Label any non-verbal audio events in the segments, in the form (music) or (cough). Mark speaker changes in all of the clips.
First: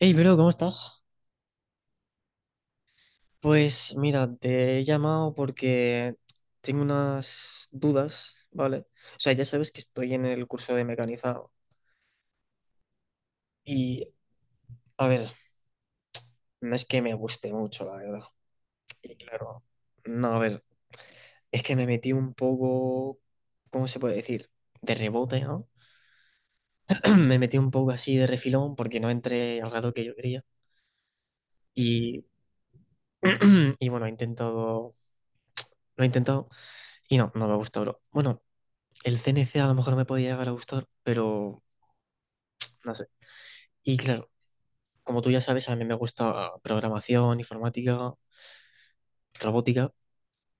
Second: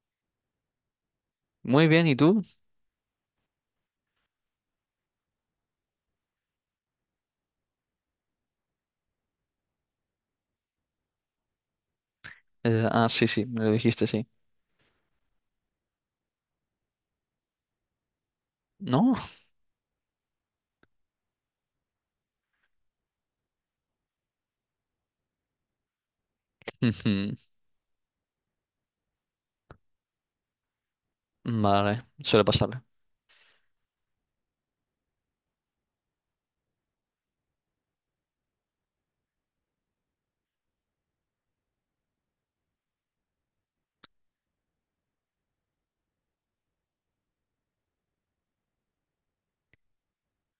Speaker 1: Hey, bro, ¿cómo estás?
Speaker 2: Muy bien, ¿y tú?
Speaker 1: Pues mira, te he llamado porque tengo unas dudas, ¿vale? O sea, ya sabes que estoy en el curso de mecanizado
Speaker 2: Ah, sí, sí, me lo
Speaker 1: y,
Speaker 2: dijiste, sí.
Speaker 1: a ver, no es que me guste mucho, la verdad.
Speaker 2: ¿No?
Speaker 1: Y claro, no, a ver, es que me metí un poco, ¿cómo se puede decir? De rebote, ¿no?
Speaker 2: (laughs)
Speaker 1: (clears throat)
Speaker 2: Ujú.
Speaker 1: Me metí un poco así de refilón porque no entré al rato que yo quería
Speaker 2: Vale,
Speaker 1: y,
Speaker 2: suele pasar.
Speaker 1: (clears throat) y bueno, lo he intentado y no, no me gusta, bro. Bueno, el CNC a lo mejor me podía llegar a gustar, pero no sé. Y claro, como tú ya sabes, a mí me gusta programación, informática, robótica.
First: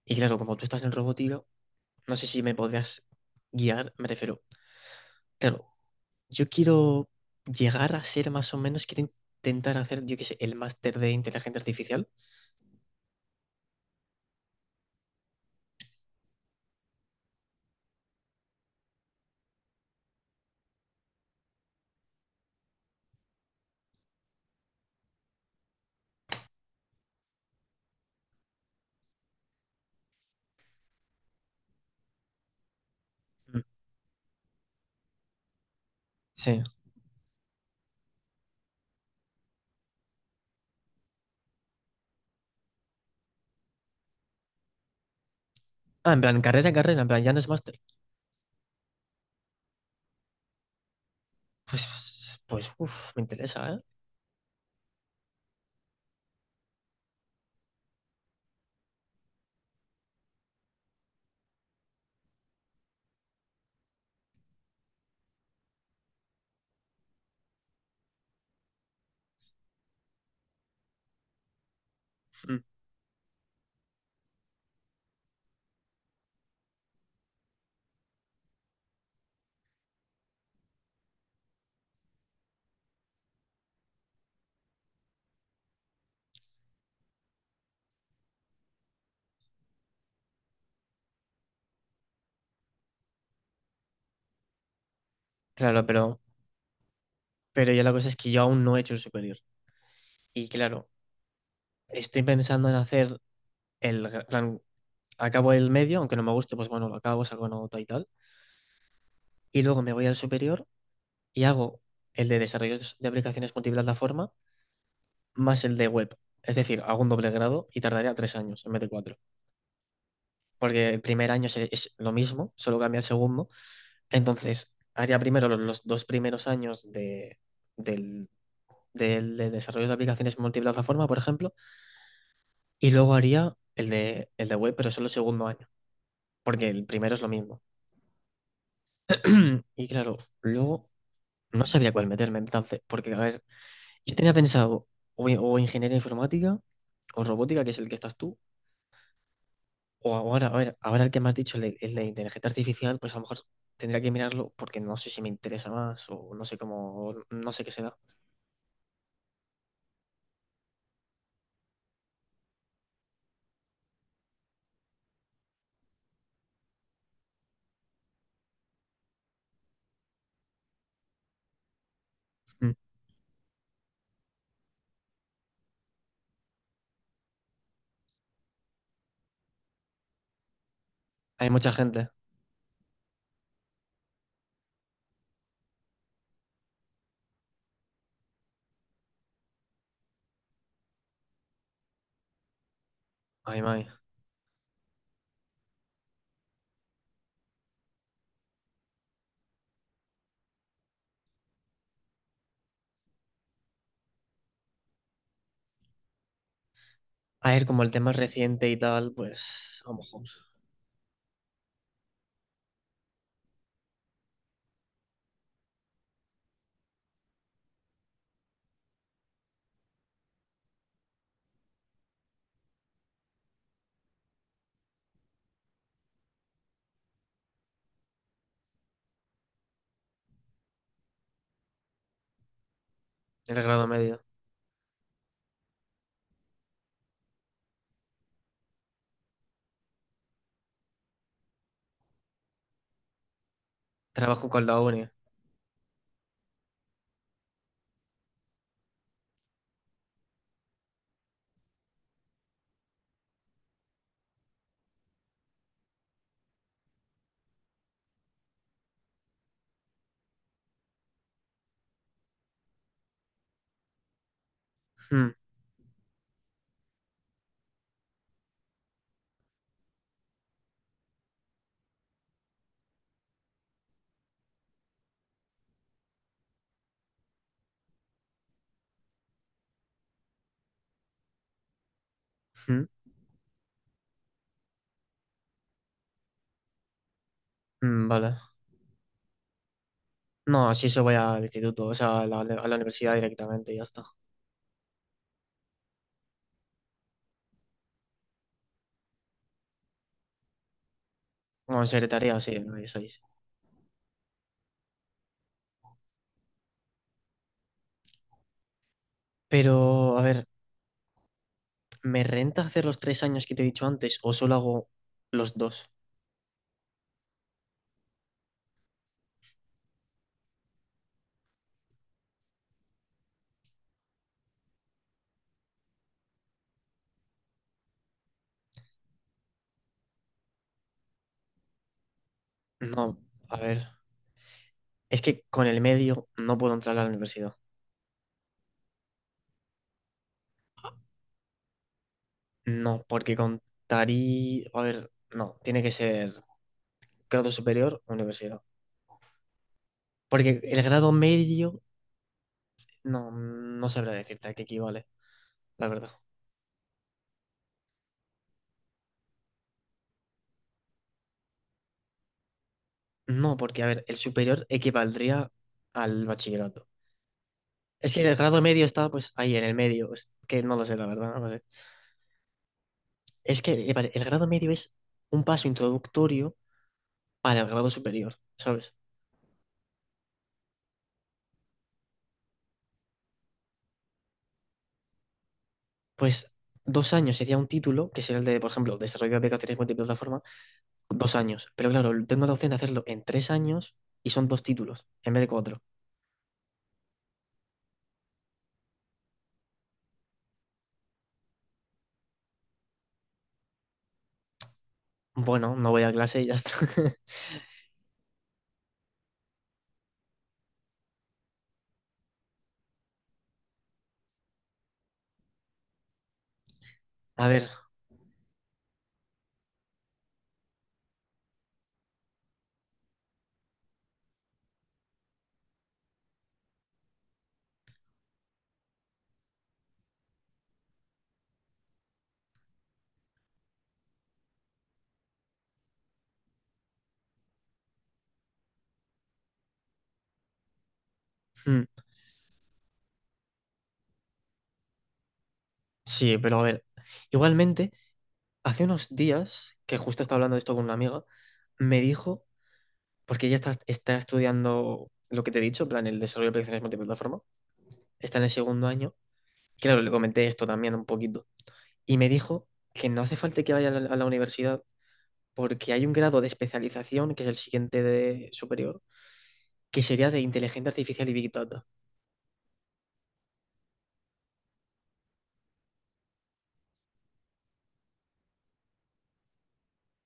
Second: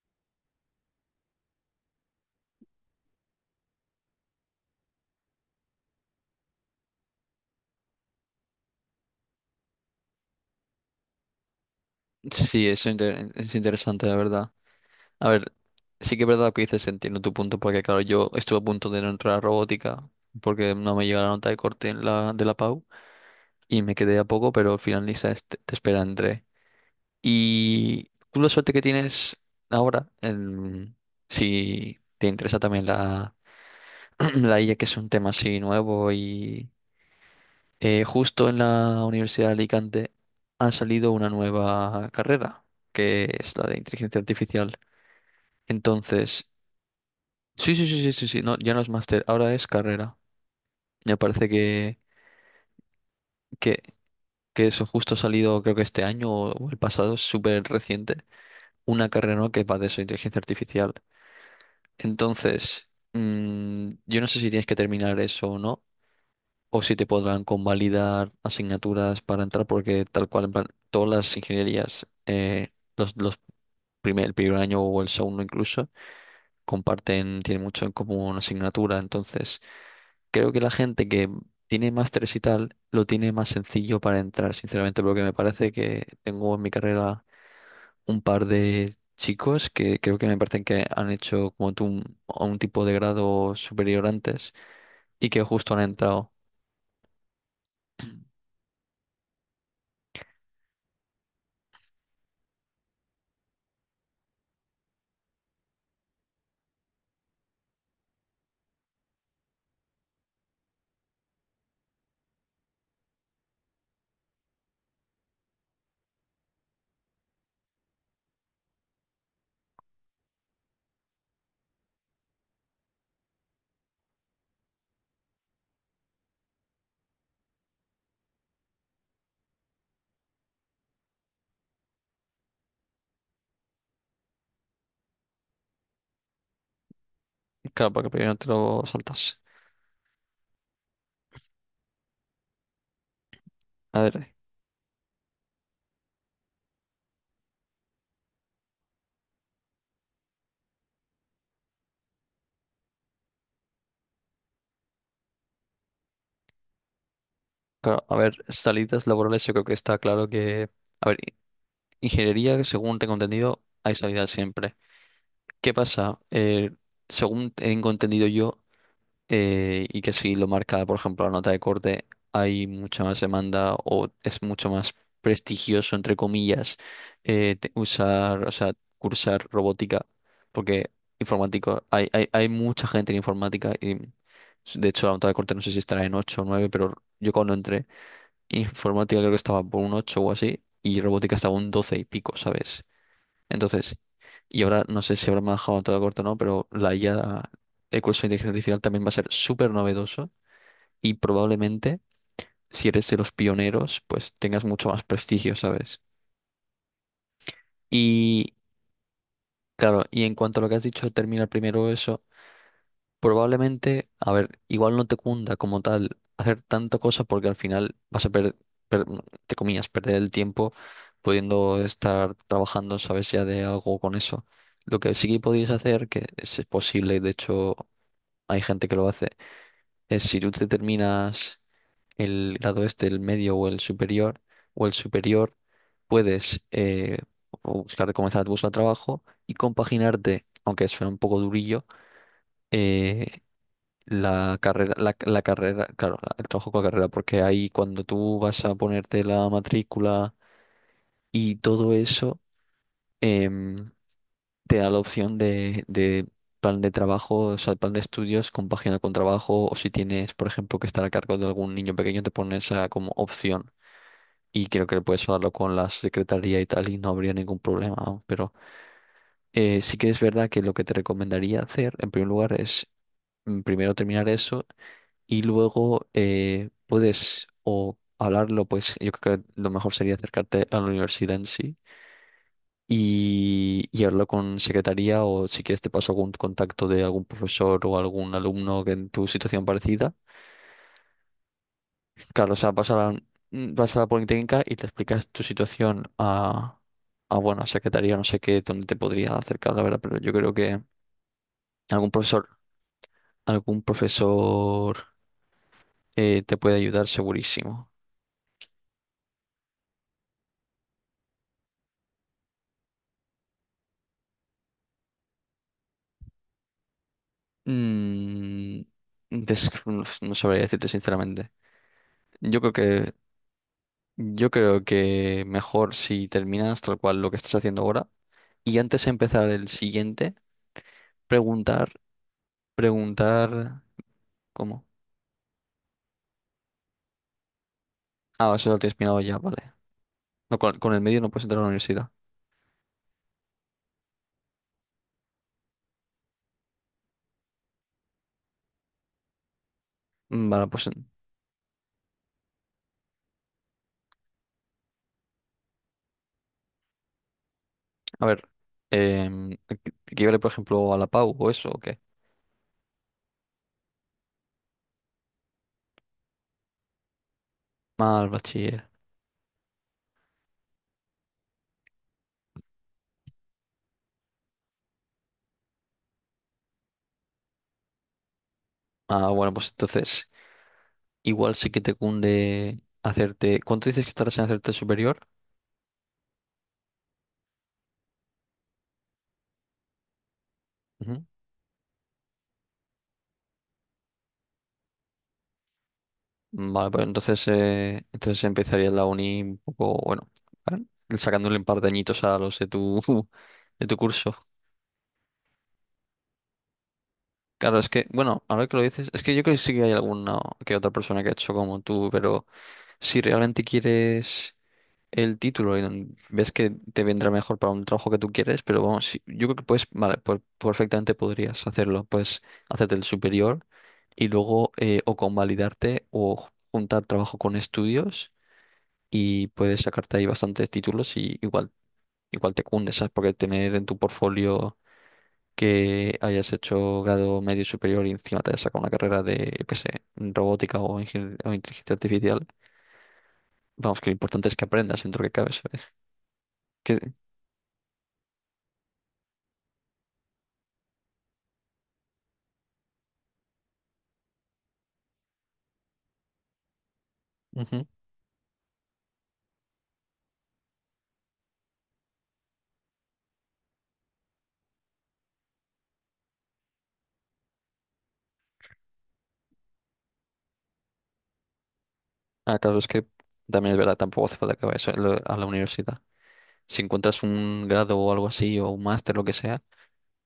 Speaker 1: Y claro, como tú estás en robótica, no sé si me podrías guiar, me refiero. Claro, yo quiero llegar a ser más o menos, quiero intentar hacer, yo qué sé, el máster de inteligencia artificial.
Speaker 2: Sí, eso es interesante, la verdad. A ver, sí que es verdad lo que dices, entiendo tu punto, porque claro, yo estuve a punto de no entrar a robótica, porque no me llegó la nota de corte en la, de la PAU, y me quedé a poco, pero al final Lisa te espera entré. Y tú la suerte que tienes ahora, si te interesa también la,
Speaker 1: Mm.
Speaker 2: (clears throat) la IA, que es un tema así nuevo
Speaker 1: Sí.
Speaker 2: y justo en la Universidad de Alicante han salido una nueva carrera, que es la de inteligencia artificial.
Speaker 1: Ah, en plan,
Speaker 2: Entonces,
Speaker 1: carrera, carrera, en plan, ya no es máster.
Speaker 2: sí, sí, sí, sí, sí, sí, no, ya no es máster, ahora es carrera. Me parece
Speaker 1: Pues,
Speaker 2: que,
Speaker 1: pues, uff, me interesa, ¿eh?
Speaker 2: que, que eso justo ha salido, creo que este año o el pasado, es súper reciente, una carrera nueva que va de eso, inteligencia artificial. Entonces, yo no sé si tienes que terminar eso o no, o si te podrán convalidar asignaturas para entrar, porque tal cual, en plan, todas las ingenierías,
Speaker 1: Mm.
Speaker 2: los el primer año o el segundo incluso, comparten, tienen mucho en común asignatura. Entonces, creo que la gente que tiene másteres y tal, lo tiene más sencillo para entrar, sinceramente, porque me parece que tengo en mi carrera un par de chicos que creo que me parecen que han hecho como tú un tipo de grado superior antes y que justo han
Speaker 1: Claro, pero,
Speaker 2: entrado.
Speaker 1: pero ya la cosa es que yo aún no he hecho el superior. Y claro, estoy pensando en hacer plan, acabo el medio, aunque no me guste, pues bueno, lo acabo, saco nota y tal. Y luego me voy al superior y hago el de desarrollos de aplicaciones multiplataforma más el de web. Es decir, hago un doble grado y tardaría 3 años en vez de cuatro. Porque el primer año es lo mismo, solo cambia el segundo. Entonces, haría primero los 2 primeros años de, del, del de desarrollo de aplicaciones multiplataforma, por ejemplo, y luego haría el de web, pero solo el segundo año. Porque el primero es lo mismo.
Speaker 2: Claro, porque primero te lo saltas.
Speaker 1: (clears throat) Y claro, luego no sabía cuál meterme entonces, porque a ver,
Speaker 2: A
Speaker 1: yo tenía
Speaker 2: ver.
Speaker 1: pensado o ingeniería informática o robótica, que es el que estás tú, o ahora, a ver, ahora el que me has dicho, el de inteligencia artificial, pues a lo mejor tendría que mirarlo porque no sé si me interesa más o no sé cómo, o no sé qué se da.
Speaker 2: Claro, a ver, salidas laborales yo creo que está claro que. A ver, ingeniería, según tengo entendido, hay salidas siempre. ¿Qué pasa? Según tengo entendido yo, y que si lo marca, por ejemplo, la nota de corte, hay
Speaker 1: Mm.
Speaker 2: mucha más demanda o es mucho más prestigioso, entre comillas, usar, o sea, cursar robótica, porque
Speaker 1: Hay mucha
Speaker 2: informático,
Speaker 1: gente,
Speaker 2: hay mucha gente en informática y. De hecho, la nota de corte no sé si estará en 8 o 9 pero yo cuando entré informática creo que estaba por un 8 o así, y robótica estaba un 12 y pico, ¿sabes?
Speaker 1: ay, may.
Speaker 2: Entonces, y ahora no sé si habrá manejado todo corto o no, pero la IA, el curso de inteligencia artificial también va a ser súper novedoso y probablemente, si eres de los pioneros, pues tengas mucho más prestigio, ¿sabes?
Speaker 1: A ver, como el tema es
Speaker 2: Y
Speaker 1: reciente y tal, pues a lo
Speaker 2: claro,
Speaker 1: mejor,
Speaker 2: y en cuanto a lo que has dicho, terminar primero eso. Probablemente, a ver, igual no te cunda como tal hacer tanta cosa porque al final vas a perder, te comillas, perder el tiempo pudiendo estar trabajando, sabes, ya de algo con eso. Lo que sí que podrías hacer, que es posible, y de hecho hay gente que lo hace, es si tú te terminas el grado este, el medio
Speaker 1: el grado medio.
Speaker 2: o el superior, puedes buscar, comenzar a buscar trabajo y compaginarte, aunque suena un poco durillo, eh,
Speaker 1: Trabajo
Speaker 2: la
Speaker 1: con la
Speaker 2: carrera,
Speaker 1: uni.
Speaker 2: la carrera, claro, el trabajo con la carrera, porque ahí cuando tú vas a ponerte la matrícula y todo eso, em, te da la opción de plan de trabajo, o sea, plan de estudios compagina con trabajo, o si tienes, por ejemplo, que estar a cargo de algún niño pequeño, te pones esa como opción. Y creo que puedes
Speaker 1: Mm,
Speaker 2: hablarlo con la secretaría y tal, y no habría ningún problema, vamos. Pero sí que es verdad que lo que te recomendaría hacer, en primer lugar, es primero terminar eso y luego puedes o hablarlo, pues yo creo que lo mejor sería acercarte a la universidad en sí
Speaker 1: mm,
Speaker 2: y hablarlo con secretaría o si quieres te paso algún contacto de algún profesor o
Speaker 1: mm,
Speaker 2: algún
Speaker 1: vale.
Speaker 2: alumno que en tu situación parecida.
Speaker 1: No, sí, yo voy al instituto, o sea, a la, a
Speaker 2: Claro, o sea,
Speaker 1: la
Speaker 2: vas a la,
Speaker 1: universidad directamente
Speaker 2: mm,
Speaker 1: y ya
Speaker 2: vas a
Speaker 1: está.
Speaker 2: la Politécnica y te explicas tu situación a bueno, a secretaría, no sé qué, dónde te podría acercar, la verdad, pero yo creo que
Speaker 1: Bueno, en
Speaker 2: algún
Speaker 1: secretaría,
Speaker 2: profesor,
Speaker 1: sí, ahí sois.
Speaker 2: algún profesor te puede ayudar segurísimo.
Speaker 1: Pero, a ver, ¿me renta hacer los 3 años que te he dicho antes o solo hago los dos?
Speaker 2: Mm, des- no sabría decirte sinceramente. Yo creo que, yo creo que mejor si terminas tal cual lo que estás haciendo ahora y antes de empezar el siguiente, preguntar,
Speaker 1: No, a ver,
Speaker 2: preguntar, ¿cómo?
Speaker 1: es que con el medio no puedo entrar a la universidad.
Speaker 2: Ah, eso lo tienes mirado ya, vale. No, con el medio no puedes entrar a la universidad.
Speaker 1: No, porque contaría, a ver, no, tiene que ser grado superior o universidad.
Speaker 2: Mm,
Speaker 1: Porque
Speaker 2: vale,
Speaker 1: el
Speaker 2: pues
Speaker 1: grado medio, no, no sabrá decirte a qué equivale, la verdad.
Speaker 2: a ver, em, que yo le, por ejemplo a la PAU o eso o qué.
Speaker 1: No, porque, a ver, el superior equivaldría al bachillerato. Es que
Speaker 2: Mal,
Speaker 1: el grado medio
Speaker 2: bachiller.
Speaker 1: está pues ahí en el medio. Es que no lo sé, la verdad. No lo sé. Es que vale, el grado medio es un paso introductorio para el grado superior, ¿sabes?
Speaker 2: Ah, bueno, pues entonces igual sí que te cunde hacerte. ¿Cuánto dices que estarás en hacerte el superior?
Speaker 1: Pues 2 años sería un título, que sería el de, por ejemplo, desarrollo de aplicaciones multiplataforma, 2 años. Pero claro, tengo la opción de hacerlo en 3 años y son dos títulos en vez de cuatro.
Speaker 2: Vale, pues entonces empezaría la uni un poco, bueno, ¿vale? Sacándole un par de añitos a los de tu, (laughs) de tu curso.
Speaker 1: Bueno, no voy a clase y ya está. (laughs)
Speaker 2: Claro, es que, bueno, ahora que lo dices, es que yo creo que sí que hay alguna que otra persona que ha hecho como tú, pero si realmente quieres el título y ves que te vendrá
Speaker 1: A
Speaker 2: mejor
Speaker 1: ver,
Speaker 2: para un trabajo que tú quieres, pero vamos, sí, yo creo que puedes, vale, pues perfectamente podrías hacerlo, pues hacerte el superior y luego o convalidarte o juntar trabajo con estudios y puedes sacarte ahí bastantes títulos y igual, igual te cunde, ¿sabes? Porque tener en tu portfolio que hayas hecho grado medio y superior y encima te hayas sacado una carrera de, yo qué sé, robótica o, o
Speaker 1: hmm,
Speaker 2: inteligencia artificial, vamos, que lo importante es que aprendas dentro que cabe, ¿sabes?
Speaker 1: sí, pero a ver.
Speaker 2: Que,
Speaker 1: Igualmente, hace unos días, que justo estaba hablando de esto con una amiga, me dijo porque ella está estudiando lo que te he dicho, en plan, el desarrollo de aplicaciones multiplataforma.
Speaker 2: Ujú.
Speaker 1: Está en el segundo año. Claro, le comenté esto también un poquito. Y me dijo que no hace falta que vaya a la, universidad porque hay un grado de especialización, que es el siguiente de superior, que sería de inteligencia artificial y Big Data.
Speaker 2: Ah, claro, es que también es verdad, tampoco hace falta que vayas a la universidad. Si encuentras un grado o algo así, o un máster, lo que sea,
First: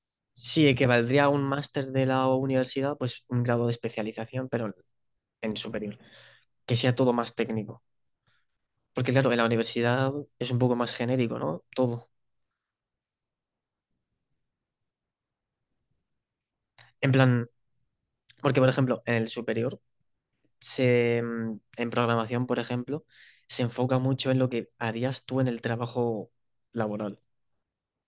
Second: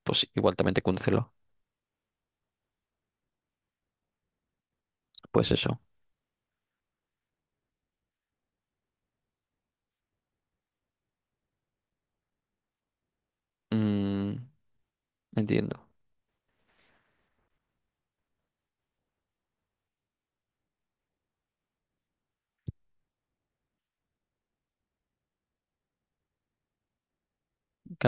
Speaker 2: pues igual
Speaker 1: Sí,
Speaker 2: también te
Speaker 1: que
Speaker 2: cunde
Speaker 1: valdría
Speaker 2: hacerlo.
Speaker 1: un máster de la universidad, pues un grado de especialización, pero en
Speaker 2: Pues
Speaker 1: en
Speaker 2: eso.
Speaker 1: superior. Que sea todo más técnico. Porque claro, en la universidad es un poco más genérico, ¿no? Todo.
Speaker 2: Mm, entiendo.
Speaker 1: En plan, porque por ejemplo, en el superior en programación, por ejemplo, se enfoca mucho en lo que harías tú en el trabajo laboral.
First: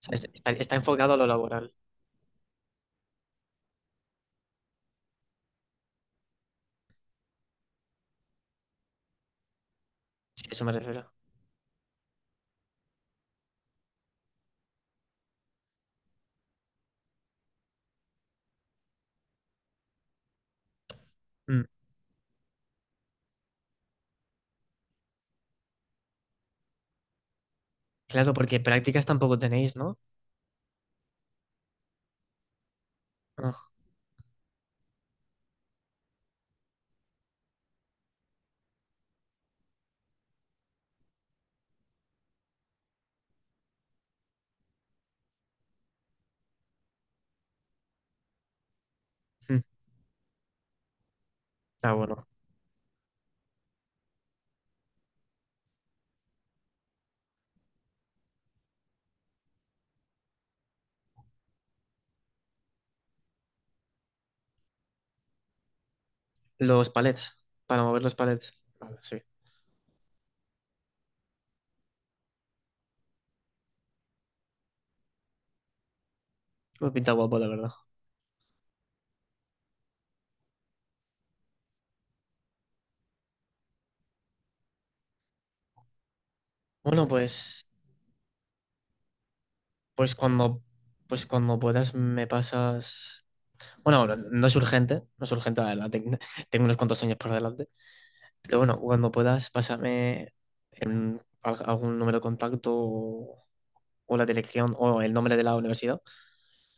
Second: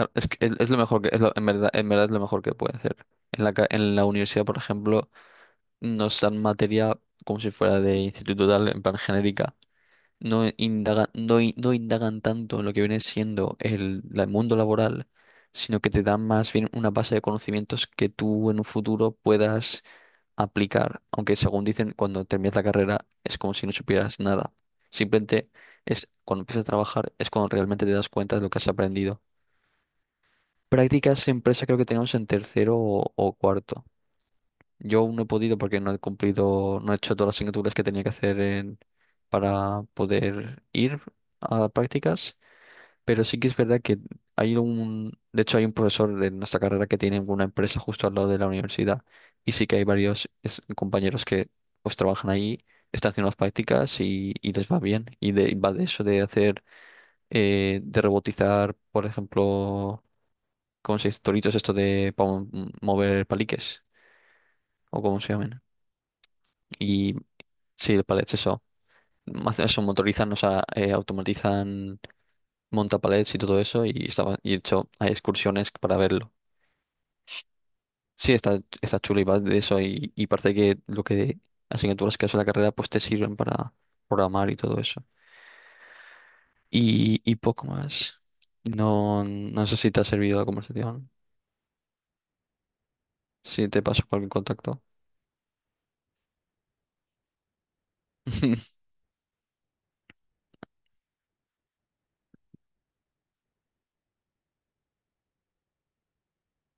Speaker 1: O sea,
Speaker 2: es
Speaker 1: es-
Speaker 2: que
Speaker 1: está,
Speaker 2: es
Speaker 1: está
Speaker 2: lo mejor que,
Speaker 1: enfocado a lo laboral,
Speaker 2: en verdad es lo mejor que puede hacer. En la universidad, por ejemplo, nos dan materia como si fuera de instituto tal, en plan genérica.
Speaker 1: si a eso me refiero.
Speaker 2: No indagan tanto en lo que viene siendo el mundo laboral, sino que te dan más bien una base de conocimientos que tú en un futuro puedas aplicar. Aunque
Speaker 1: Mm.
Speaker 2: según dicen, cuando terminas la carrera es como si no supieras nada. Simplemente es cuando empiezas a trabajar, es cuando realmente te das
Speaker 1: Claro,
Speaker 2: cuenta de lo que
Speaker 1: porque
Speaker 2: has
Speaker 1: prácticas
Speaker 2: aprendido.
Speaker 1: tampoco tenéis, ¿no?
Speaker 2: Prácticas en empresa creo que tenemos en tercero o
Speaker 1: Ah,
Speaker 2: cuarto. Yo aún no he podido porque no he cumplido, no he hecho todas las asignaturas que tenía que hacer para poder ir a prácticas, pero sí que es verdad que de hecho hay un profesor de nuestra carrera que tiene una empresa justo al lado de la universidad y
Speaker 1: mm.
Speaker 2: sí que hay varios compañeros que
Speaker 1: Ah,
Speaker 2: pues
Speaker 1: bueno.
Speaker 2: trabajan ahí, están haciendo las prácticas y les va bien. Y va de eso de hacer, de robotizar, por ejemplo ¿cómo se dice? Toritos esto de para mover paliques, o como se llaman.
Speaker 1: Los
Speaker 2: Y
Speaker 1: palets, para
Speaker 2: sí,
Speaker 1: mover
Speaker 2: los
Speaker 1: los
Speaker 2: palets,
Speaker 1: palets.
Speaker 2: eso.
Speaker 1: Vale, sí.
Speaker 2: Eso motorizan, o sea, automatizan montapalets y todo eso, y de hecho hay excursiones para verlo.
Speaker 1: Me pinta guapo, la verdad.
Speaker 2: Sí, está chulo y va de eso, y parece que lo que asignaturas que haces en la carrera pues te sirven para programar y todo eso.
Speaker 1: Bueno,
Speaker 2: Y poco más. No, no sé si te ha
Speaker 1: pues
Speaker 2: servido la
Speaker 1: cuando,
Speaker 2: conversación.
Speaker 1: pues cuando puedas me pasas.
Speaker 2: Si te paso
Speaker 1: Bueno, no
Speaker 2: cualquier
Speaker 1: no es
Speaker 2: contacto.
Speaker 1: urgente, no es urgente, la verdad. Tengo unos cuantos años por delante. Pero bueno,
Speaker 2: (laughs)
Speaker 1: cuando puedas, pásame algún número de contacto o la dirección o el nombre de la universidad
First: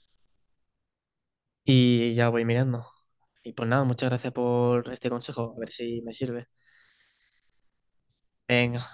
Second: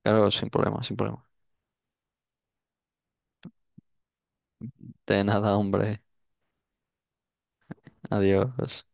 Speaker 2: Claro, sin problema, sin problema.
Speaker 1: y ya voy mirando. Y pues nada, muchas gracias por este
Speaker 2: De nada,
Speaker 1: consejo, a ver si
Speaker 2: hombre.
Speaker 1: me sirve.
Speaker 2: Adiós.
Speaker 1: Venga.